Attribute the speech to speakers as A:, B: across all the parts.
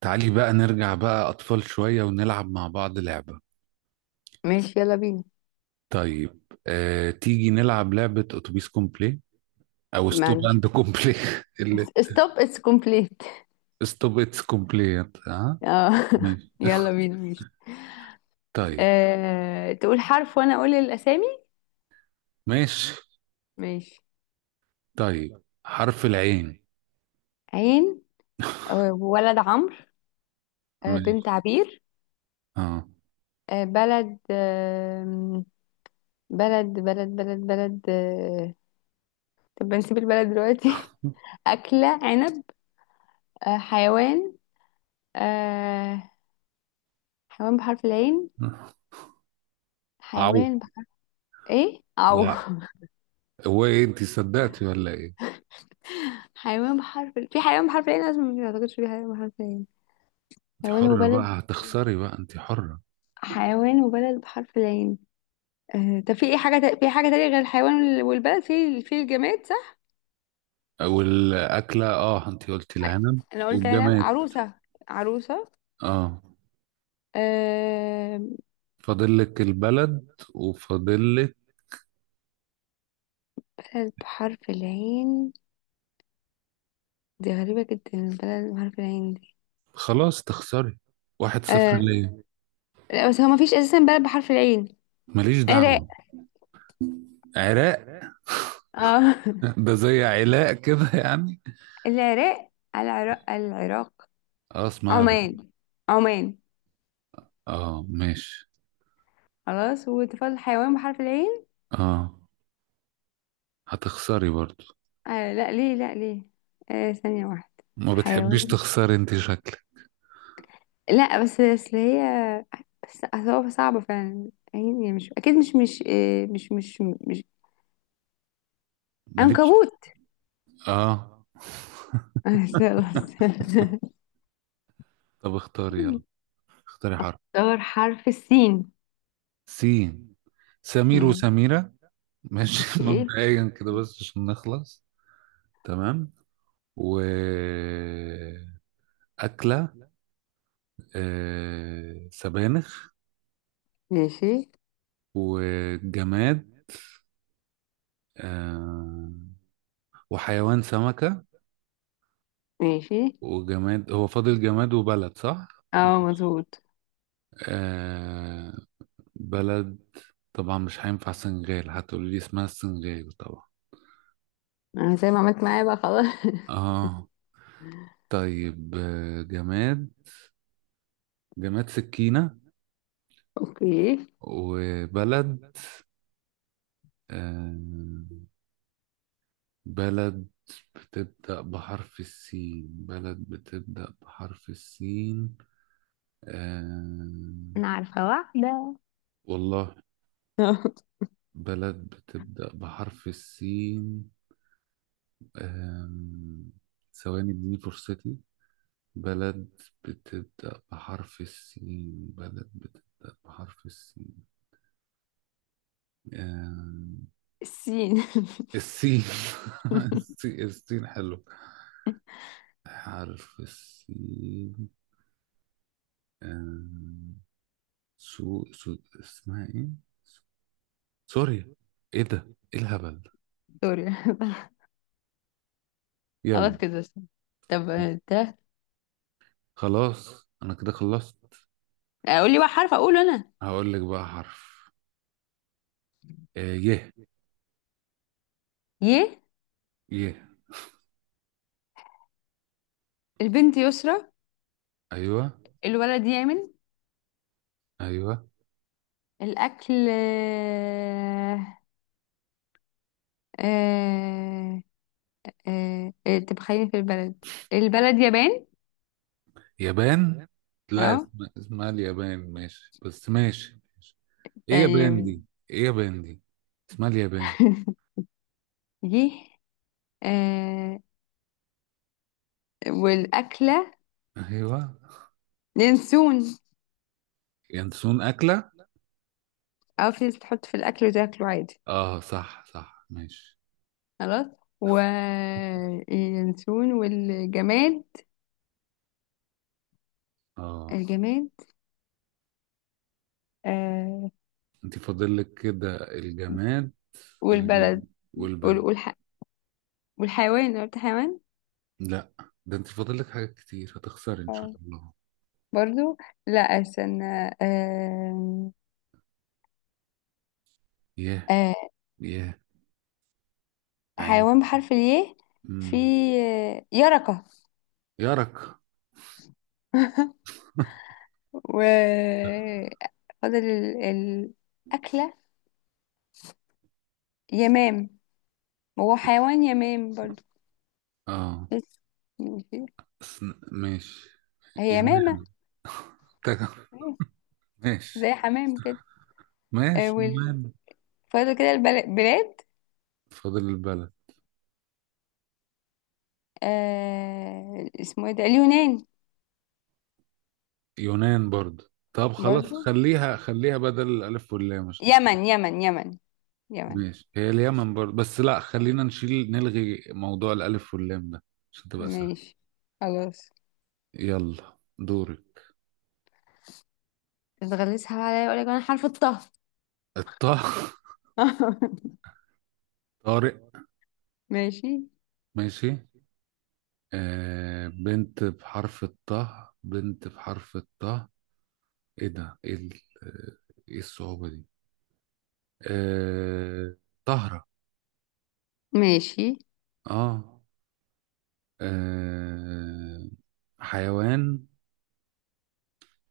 A: تعالي بقى نرجع بقى أطفال شوية ونلعب مع بعض لعبة.
B: ماشي يلا بينا.
A: طيب. تيجي نلعب لعبة أتوبيس كومبلي أو
B: ما
A: ستوب
B: عنديش.
A: أند كومبلي اللي
B: ستوب اتس كومبليت
A: ستوب إتس كومبلي ها.
B: اه.
A: ماشي.
B: يلا بينا ماشي.
A: طيب.
B: تقول حرف وانا اقول الاسامي.
A: ماشي.
B: ماشي.
A: طيب حرف العين.
B: عين. ولد عمرو.
A: ماشي.
B: بنت عبير.
A: اه
B: بلد. بلد. طب نسيب البلد دلوقتي. أكلة عنب. حيوان. آه، حيوان بحرف العين.
A: عو.
B: حيوان بحرف. ايه او
A: لا، هو ايه، انت صدقتي ولا ايه؟
B: حيوان بحرف في حيوان بحرف العين لازم، ما اعتقدش في حيوان بحرف العين.
A: انت
B: حيوان
A: حرة
B: وبلد.
A: بقى، هتخسري بقى، انت حرة.
B: حيوان وبلد بحرف العين. طب في ايه حاجة في حاجة تانية غير الحيوان والبلد في الجماد، صح؟
A: والأكلة اه، انت قلتي العنب.
B: انا قلت انا
A: والجماد
B: عروسة. عروسة.
A: اه.
B: أه.
A: فاضل لك البلد وفاضل لك.
B: بلد بحرف العين. دي غريبة جدا البلد بحرف العين دي.
A: خلاص تخسري. 1-0
B: أه.
A: ليا.
B: لا، بس هو مفيش اساسا بلد بحرف العين.
A: ماليش
B: عراق.
A: دعوة. عراق.
B: اه.
A: ده زي علاء كده يعني.
B: العراق، العراق، العراق.
A: اه اسمع.
B: عمان، عمان.
A: اه ماشي.
B: خلاص وتفضل حيوان بحرف العين.
A: اه هتخسري برضو.
B: أه، لا ليه، لا ليه. أه، ثانية واحدة.
A: ما بتحبيش
B: حيوان.
A: تخسري انت شكلك.
B: لا بس اصل هي. بس أصل هو صعبة فعلا، يعني مش اكيد، مش مش آه، مش مش مش
A: ماليش.
B: عنكبوت.
A: اه. طب اختاري يلا، اختاري حرف.
B: دور حرف السين.
A: سين. سمير
B: مم.
A: وسميرة. ماشي
B: اوكي.
A: مبدئيا كده بس عشان نخلص. تمام. و أكلة سبانخ.
B: ماشي،
A: وجماد آه. وحيوان سمكة.
B: ماشي.
A: وجماد، هو فاضل جماد وبلد صح؟
B: اه، مظبوط.
A: آه بلد. طبعا مش هينفع سنغال، هتقولي لي اسمها السنغال طبعا.
B: انا زي ما عملت معايا بقى خلاص.
A: اه. طيب جماد، جماد سكينة.
B: اوكي.
A: وبلد آه. بلد بتبدأ بحرف السين، بلد بتبدأ بحرف السين آه،
B: انا عارفة واحدة.
A: والله. بلد بتبدأ بحرف السين. أم... ثواني اديني فرصتي. بلد بتبدأ بحرف السين، بلد بتبدأ بحرف السين. أم...
B: السين.
A: السين. السين السين حلو. حرف السين. أم... سو... سو اسمها ايه، سوريا. ايه ده، ايه الهبل.
B: سوري.
A: يلا.
B: خلاص كده. طب. ده
A: خلاص انا كده خلصت.
B: اقول لي بقى حرف اقوله انا.
A: هقول لك بقى حرف. آه يه.
B: ي.
A: يه.
B: البنت يسرى.
A: ايوه.
B: الولد يامن.
A: ايوه.
B: الأكل. آه، طب خلينا في البلد. البلد يابان.
A: يابان. لا،
B: اه.
A: اسمها اليابان، ماشي بس ماشي ماشي. ايه يابان
B: طيب.
A: دي، ايه يابان دي، اسمها اليابان.
B: يه. آه، والأكلة.
A: ايوه.
B: ينسون.
A: ينسون اكله؟
B: اه، في ناس تحط في الأكل وتاكله عادي.
A: اه صح صح ماشي.
B: خلاص وينسون والجماد.
A: اه.
B: الجماد آه،
A: انت فاضل لك كده الجماد اللي بال...
B: والبلد. وال-
A: والبلد.
B: والح... والحيوان، قلت حيوان.
A: لا، ده انت فاضل لك حاجات كتير، هتخسري ان شاء
B: اه،
A: الله.
B: برضو. لا، استنى. آه...
A: ياه.
B: آه،
A: ياه. عيب.
B: حيوان بحرف الياء. في.
A: امم.
B: يركة.
A: يارك
B: و فاضل الأكلة. يمام. هو حيوان يمام برضو.
A: اه
B: بس، يعني.
A: سن- ماشي.
B: هي يمامة.
A: يمام
B: أيوة.
A: ماشي.
B: زي حمام كده. آه،
A: ماشي
B: وال-
A: يونان.
B: فاضل كده البلاد.
A: فاضل البلد.
B: اسمه ايه ده؟ اليونان.
A: يونان برضه، طب خلاص،
B: برضو.
A: خليها خليها بدل الألف واللام عشان كده.
B: يمن، يمن، يمن. يمن.
A: ماشي، هي اليمن برضه، بس لا، خلينا نشيل نلغي موضوع الألف واللام ده عشان تبقى سهل.
B: ماشي، خلاص.
A: يلا دوري.
B: بتغلسها بقى عليا، اقول لك انا حرف الطه.
A: الطه طارق.
B: ماشي
A: ماشي. بنت بحرف الطه، بنت بحرف الطه. ايه ده، ايه ال-، ايه الصعوبة دي. آه طهرة.
B: ماشي.
A: اه. آه، حيوان،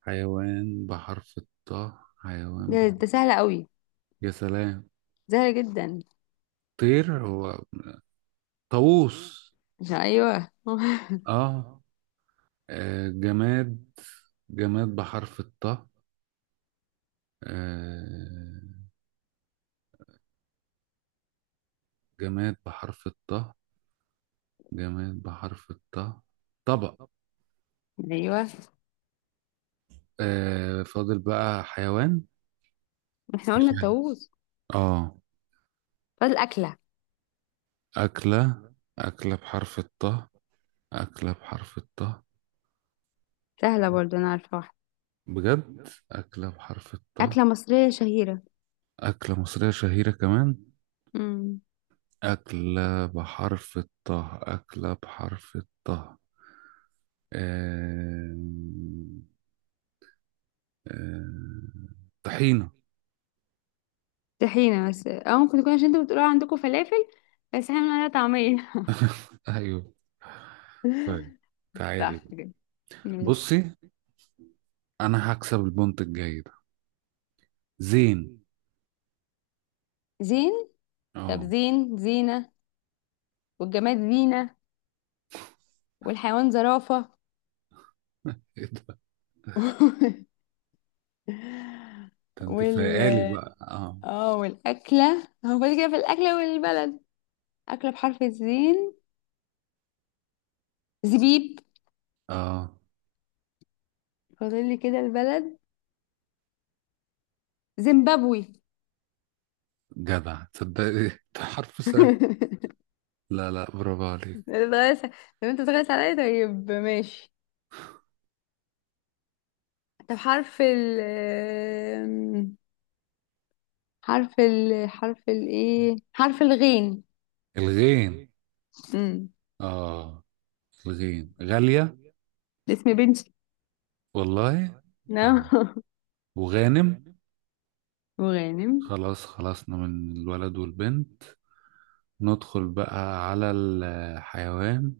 A: حيوان بحرف الطاء، حيوان
B: ده,
A: بحرف.
B: ده سهل قوي.
A: يا سلام.
B: زهقة جدا.
A: طير هو طاووس.
B: مش، ايوه
A: اه. جماد، جماد بحرف الطاء آه، جماد بحرف الطاء، جماد بحرف الطاء. طبق.
B: ايوه.
A: آه فاضل بقى حيوان.
B: احنا
A: مش
B: قلنا
A: عارف.
B: الطاووس.
A: اه.
B: فاضل اكله.
A: أكلة، أكلة بحرف الطاء، أكلة بحرف الطاء.
B: سهله برضو، انا عارفه واحده.
A: بجد أكلة بحرف الطاء.
B: اكله مصريه شهيره.
A: أكلة مصرية شهيرة كمان.
B: امم
A: أكلة بحرف الطه، أكلة بحرف الطه. آم، آم، طحينة.
B: طحينه، بس او ممكن تكون عشان انتوا بتقولوا عندكم فلافل. بس احنا بنقول عليها طعميه.
A: أيوه. طيب. تعالي
B: صح
A: بقى.
B: كده. ماشي.
A: بصي. أنا هكسب البونت الجاي ده. زين.
B: زين. طب
A: اه.
B: زين، زينه. والجماد زينه. والحيوان زرافه.
A: ايه ده، ده انت
B: وال
A: فايقالي بقى، اه
B: اه، والاكله هو فاضل كده، في الاكله والبلد. اكله بحرف الزين. زبيب.
A: اه.
B: فاضل لي كده البلد. زيمبابوي.
A: جدع تصدقي. ده حرف سهل. لا لا، برافو عليك.
B: بتغير طب. انت بتغير عليا، طيب ماشي. طب حرف ال. حرف ال حرف ال ايه حرف الغين.
A: الغين.
B: امم
A: اه. الغين غالية.
B: اسم بنتي.
A: والله. طيب.
B: نعم.
A: وغانم.
B: وغانم.
A: خلاص خلصنا من الولد والبنت. ندخل بقى على الحيوان.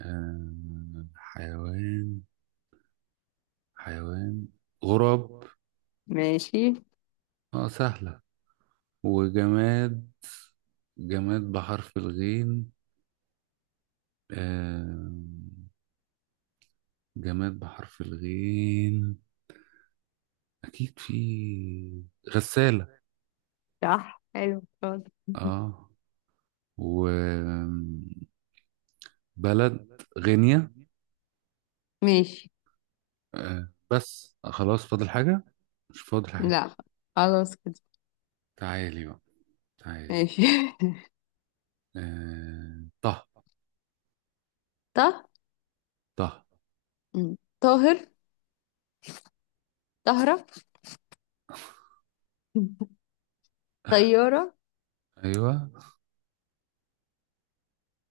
A: حيوان، حيوان غراب.
B: ماشي.
A: اه سهلة. وجماد، جماد بحرف الغين آه، جماد بحرف الغين. أكيد في. غسالة.
B: صح، حلو، شاطر.
A: اه. وبلد. غينيا.
B: ماشي.
A: بس خلاص، فاضل حاجة؟ مش فاضل حاجة.
B: لا، خلاص كده.
A: تعالي بقى. تعالي.
B: ماشي.
A: طه.
B: طه.
A: طه.
B: مم. طاهر. طهرة. طيارة.
A: ايوه.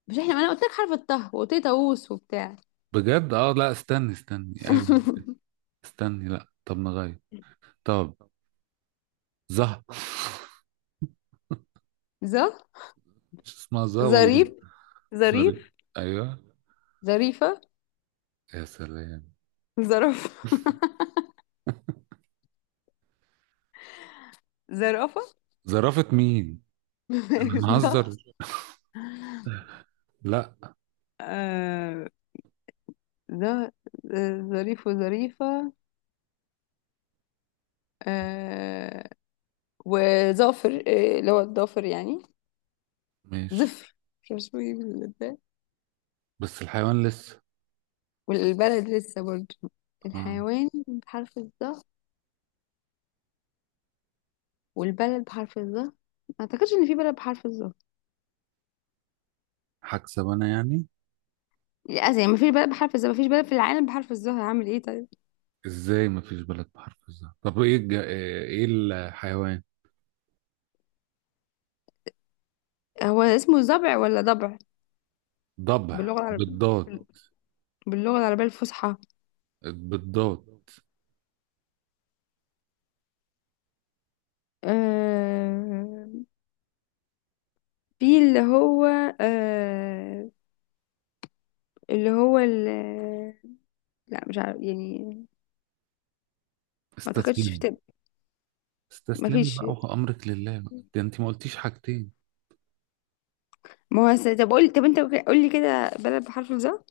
B: مش احنا، ما انا قلت لك حرف الطه، وقلت لي طاووس وبتاع.
A: بجد اه، لا استني استني ايوه. استني، لا، طب نغير. طب. زه
B: ظ.
A: مش اسمها زه والله.
B: ظريف،
A: سوري.
B: ظريف.
A: ايوه.
B: ظريفة.
A: يا سلام.
B: ظرف. زرافة.
A: زرافة مين. انا
B: ده
A: مهزر. لا.
B: آه ده آه، ظريف وظريفة. آه وظافر، اللي هو الظافر يعني.
A: ماشي
B: زفر. مش عارفة اسمه ايه بالبلد.
A: بس الحيوان لسه.
B: والبلد لسه برضه.
A: اه
B: الحيوان بحرف الظا. والبلد بحرف الظا، ما اعتقدش ان في بلد بحرف الظا.
A: هكسب انا يعني.
B: لا يعني، ما فيش بلد بحرف الظا، ما فيش بلد في العالم بحرف الظا، هعمل ايه طيب.
A: ازاي مفيش بلد بحرف الزه، طب ايه الج...، ايه الحيوان.
B: هو اسمه ضبع ولا ضبع؟
A: ضبع
B: باللغة العربية.
A: بالضاد.
B: باللغة العربية الفصحى.
A: بالضاد.
B: آه... في اللي هو. آه... اللي هو. لا، مش عارف يعني. ما اعتقدش في
A: استسلم.
B: تب... ما
A: استسلمي
B: فيش.
A: بقى وأمرك لله بقى، ده انت ما قلتيش حاجتين.
B: ما هو طب قول، طب انت قول لي كده بلد بحرف الظا.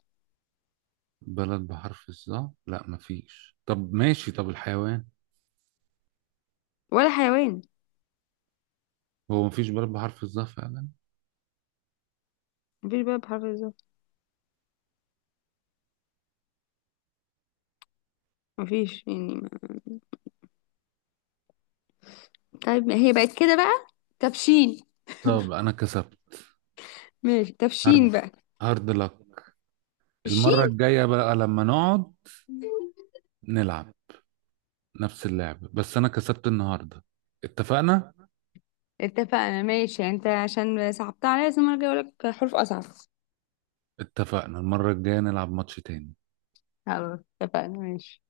A: بلد بحرف الظا، لا مفيش، طب ماشي طب الحيوان.
B: ولا حيوان.
A: هو مفيش بلد بحرف الظا فعلا.
B: ما فيش بلد بحرف الظا. ما فيش يعني ما... طيب ما هي بقت كده بقى. تبشين.
A: طب انا كسبت.
B: ماشي تبشين
A: هارد.
B: بقى.
A: هارد لك. المرة
B: الشين.
A: الجاية بقى لما نقعد نلعب نفس اللعبة، بس انا كسبت النهاردة. اتفقنا.
B: اتفقنا ماشي، انت عشان صعبتها عليا، بس المرة الجاية اقول لك حروف اصعب.
A: اتفقنا المرة الجاية نلعب ماتش تاني.
B: خلاص اتفقنا ماشي.